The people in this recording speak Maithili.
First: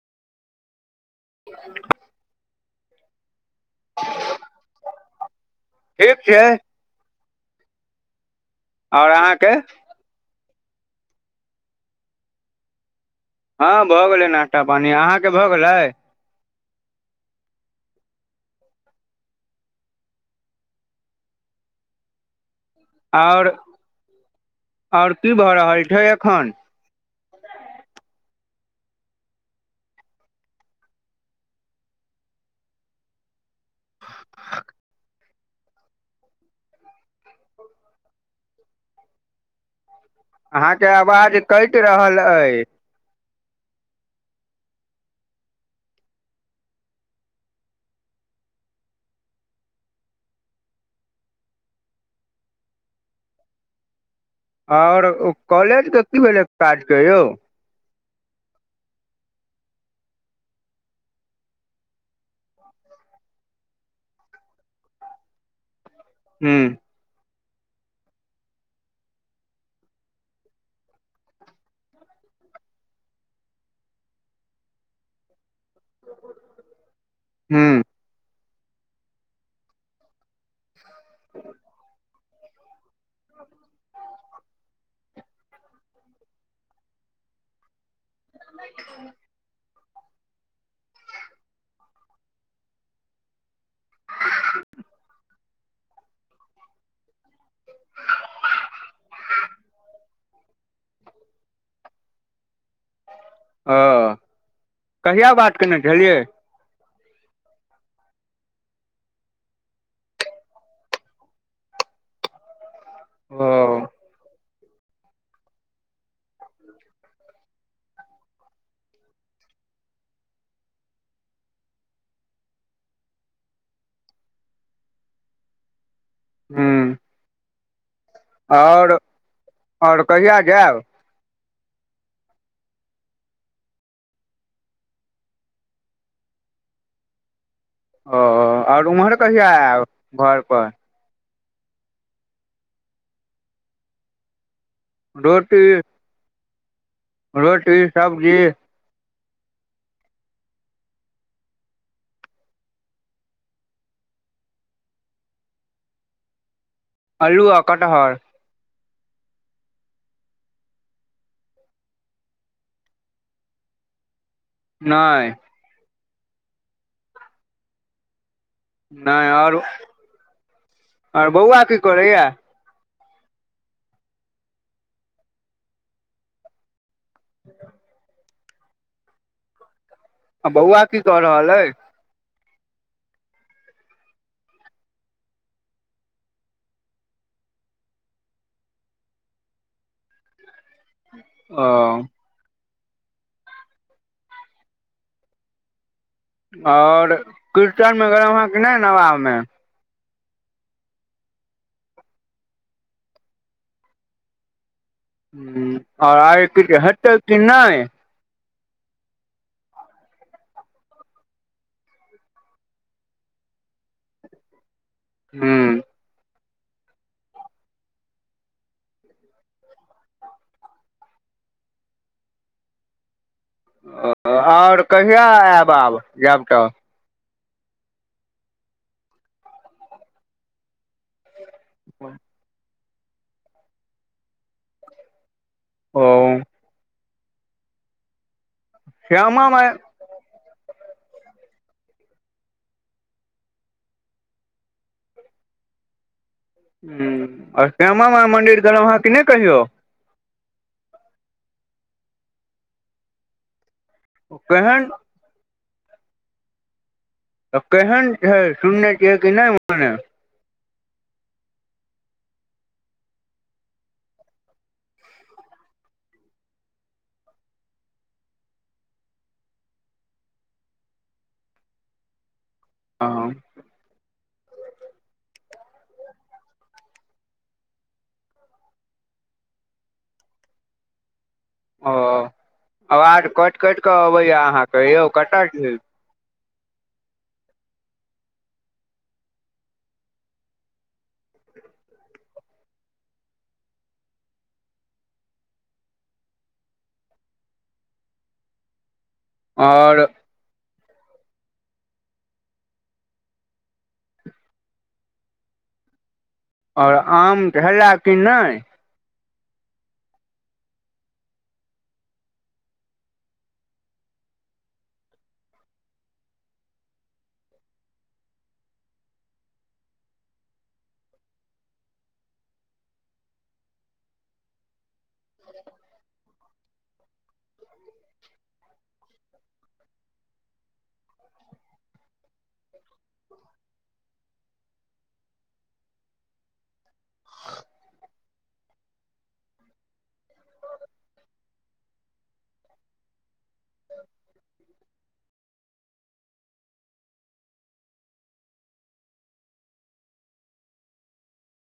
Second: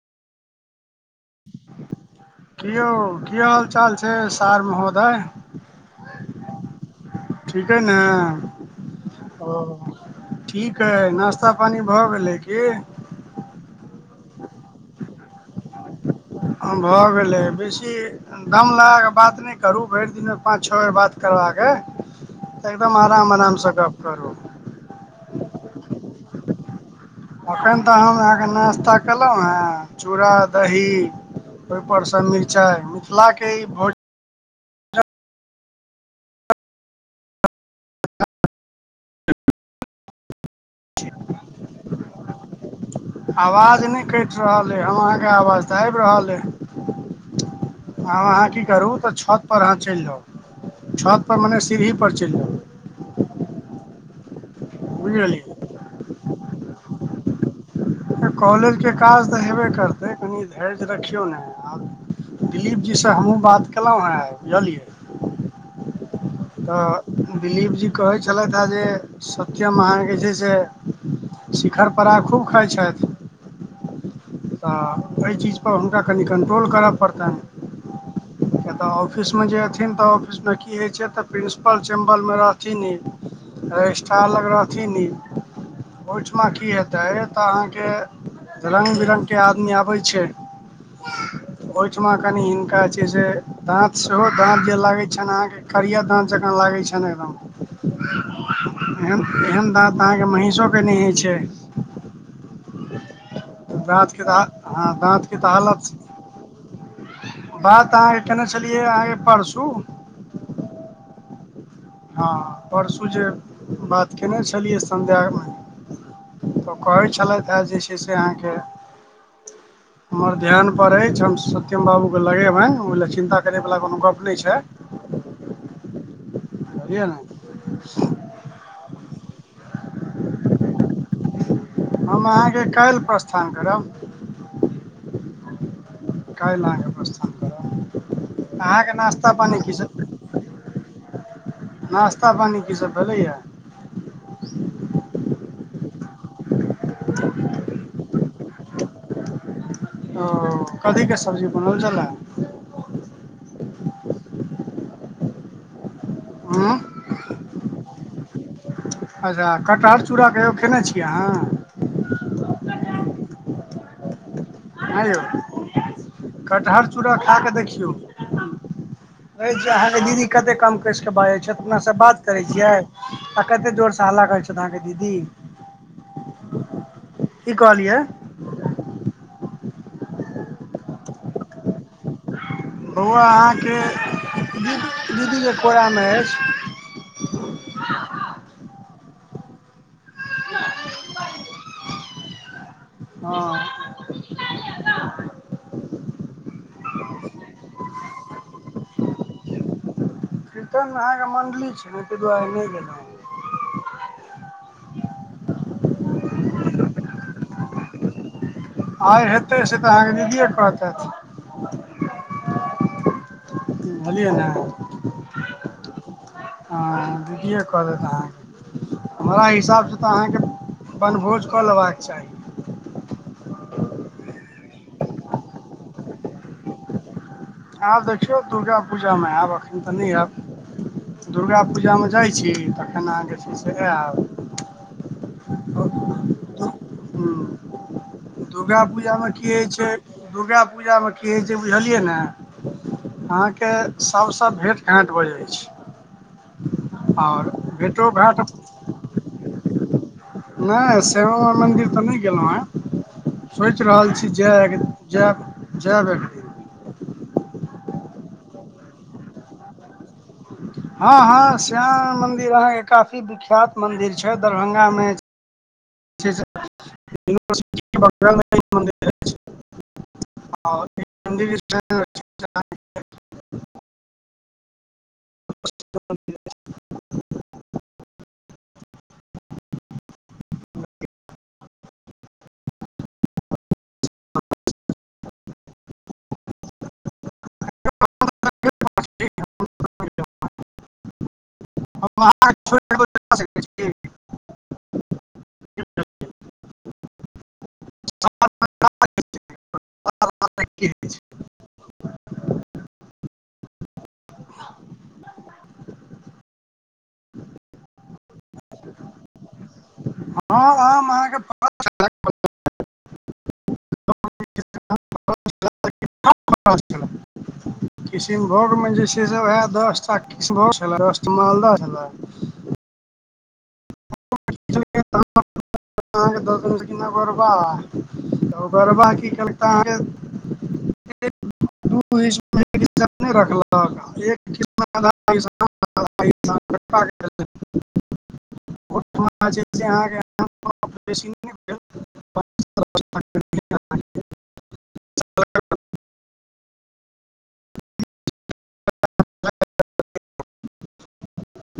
कि यौ, कि हाल चाल छै, सार महोदय? ठीक छै। ठीकै ने आओर अहाँके ओ। ठीक हइ नऽ, नाश्ता पानि भऽ गेलै की? हँ, भऽ गेलै नाश्ता पानि, अहाँके भऽ गेलै? भऽ गेलै बेसी। दम लगाकऽ बात नहि करू, भरि दिनमे पाँच छओ बेर बात करबऽ के? एकदम आराम आओर आरामसँ गप करू। आओर की भऽ रहल छै एखन? एखन तऽ हम अहाँकेँ नाश्ता कहलहुँ हेँ चूड़ा दही। ओहि पर सँ मिरचाइ मिथिलाक ई भोज। अहाँकेँ आवाज कटि रहल अछि। आवाज नहि कटि रहल अइ, हम अहाँके आवाज तऽ आबि रहल अइ। आ अहाँ की करू, तऽ छतपर अहाँ चलि जाउ। छतपर मने सीढ़ीपर चलि जाउ। आओर ओ बुझलियै कॉलेजके की भेलै काज, यौ? कॉलेजके काज तऽ हेबे करतै, कनि धैर्य रखियौ न। दिलीप जीसँ हमहुँ बात केलहुँ हँ, बुझलियै। हूँ तऽ दिलीप जी कहै छलथि हे जे सत्यम अहाँकेँ जे छै से। शिखर पराग खूब खाय छथि। तऽ एहि चीजपर हुनका कनि कन्ट्रोल करय पड़तनि। हँ कऽ तऽ ऑफिसमे जे एन तऽ ऑफिसमे की होइ छै तऽ प्रिन्सिपल? मालूमे रहथिन, रजिस्टर लग रहथिन। ओहिठाम की हेतै तऽ अहाँकेँ रंग बिरंग? आदमी आबै छै ओहिठाम, कनि हिनका जे छै से। दाँत सेहो, दाँत जे लागैत छनि अहाँके। करिया दाँत जकाँ लागै छै ने, एकदम। एहन दाँत अहाँकेँ महिषोके नहि होइ छै। ओ दाँतके तऽ हँ, कहिया दाँतके तऽ बात केने हालत छै। छलियै बात अहाँकेँ केने छलियै, अहाँकेँ पढ़सू। हँ, परसू जे ओ बात कयने छलियै संध्यामे। तऽ कहै छलैथ हेँ जे छै से अहाँके। हमर ध्यान पर अछि, हम सत्यम बाबूकेँ लगेबनि। ओहि लेलए चिन्ता करयवला कोनो गप्प नहि छै। हूँ किया ने आओर, आओर कहिया जाएब? हम अहाँकेँ काल्हि प्रस्थान करब। कइ लग प्रस्थान करब? ओ आओर अहाँके ओम्हर नाश्ता कहिया पानी की आयब घरप? नास्ता पानी की सभ भेलैया? रोटी रोटी सब्जी ओ कथी के सब्जी बनल छले हु आलुआ कटहर अच्छा कटहर चूड़ा कहियो खयने छियै अहाँ नहि यौ कटहर चूड़ा खा कऽ देखियौ नहि आओर अहाँके दीदी कते कम कैस कऽ आओर बाजै छथि बौआ की अपनासँ बात करैया करै छियै आ कते जोर से हल्ला करै छथि अहाँके दीदी क कहली य आ बौआ की क रहल अय बौआ अहाँके दीदीके कोरामे अछि ओ हँ आओर कीर्तनमेर अहाँके नहि नबाबमे कीर्तन मे अहाँके मण्डली छै ने तहि दुआरे नहि गेलहुँ ह ओर आगे किछ हेतै कि नहि आइ हेतै से तऽ अहाँके दीदिए कहतैत बुझलिए ने हँ हँ दीदीए कऽ तैत अहाँके हमरा हिसाबसँ तऽ अहाँके बनभोज कऽ लेबाक चाही ओ आओर कहिआ आएब आब जायब तऽ आब देखियौ दुर्गा पूजा मे आयब अखन तऽ नहि आयब दुर्गा पूजा मे जाइ तखन अहाँक जे छै से आयब ओ ह दुर्गापूजामे की श्यामा होइ माइ छै दुर्गा पूजामे की होइ छै बुझलियै ने अहाँके सभसँ भेँट घाँट भऽ जै छै ह आओर श्यामा भेँटो माइ घाँट मन्दिर गेलहुँ अहाँ कि नहि कहियौ नहि श्यामा माइ मन्दिर तऽ नहि गेलहुँ हेँ सोच रहल छी जा केहन जाएब जाएब एक दिन तऽ केहन छै सुनने छियै कि नहि म हँ हँ श्यामा मंन्दिर अहाँके काफी विख्यात मन्दिर छै दरभंगामे यवर्ट बमे मिर आ [unintelligible] हँ [unintelligible] ओ आ आबाज कटि कटि कऽ अबैया अहाँके यौ कतय छी [unintelligible] हम अहाँके छोड़ सकै छी सात आओर [unintelligible] [unintelligible] आओर आमके भेला कि नहि हँ अहाँके क किशनभोगमे जे छै से उएह दस टा किशनभोग छल दस मालदह छलै [unintelligible] दस द कि गोरबा तऽ गोरबा की कलकै अहाँके [inaudible] [unintelligible] [unintelligible] [unintelligible] [unintelligible]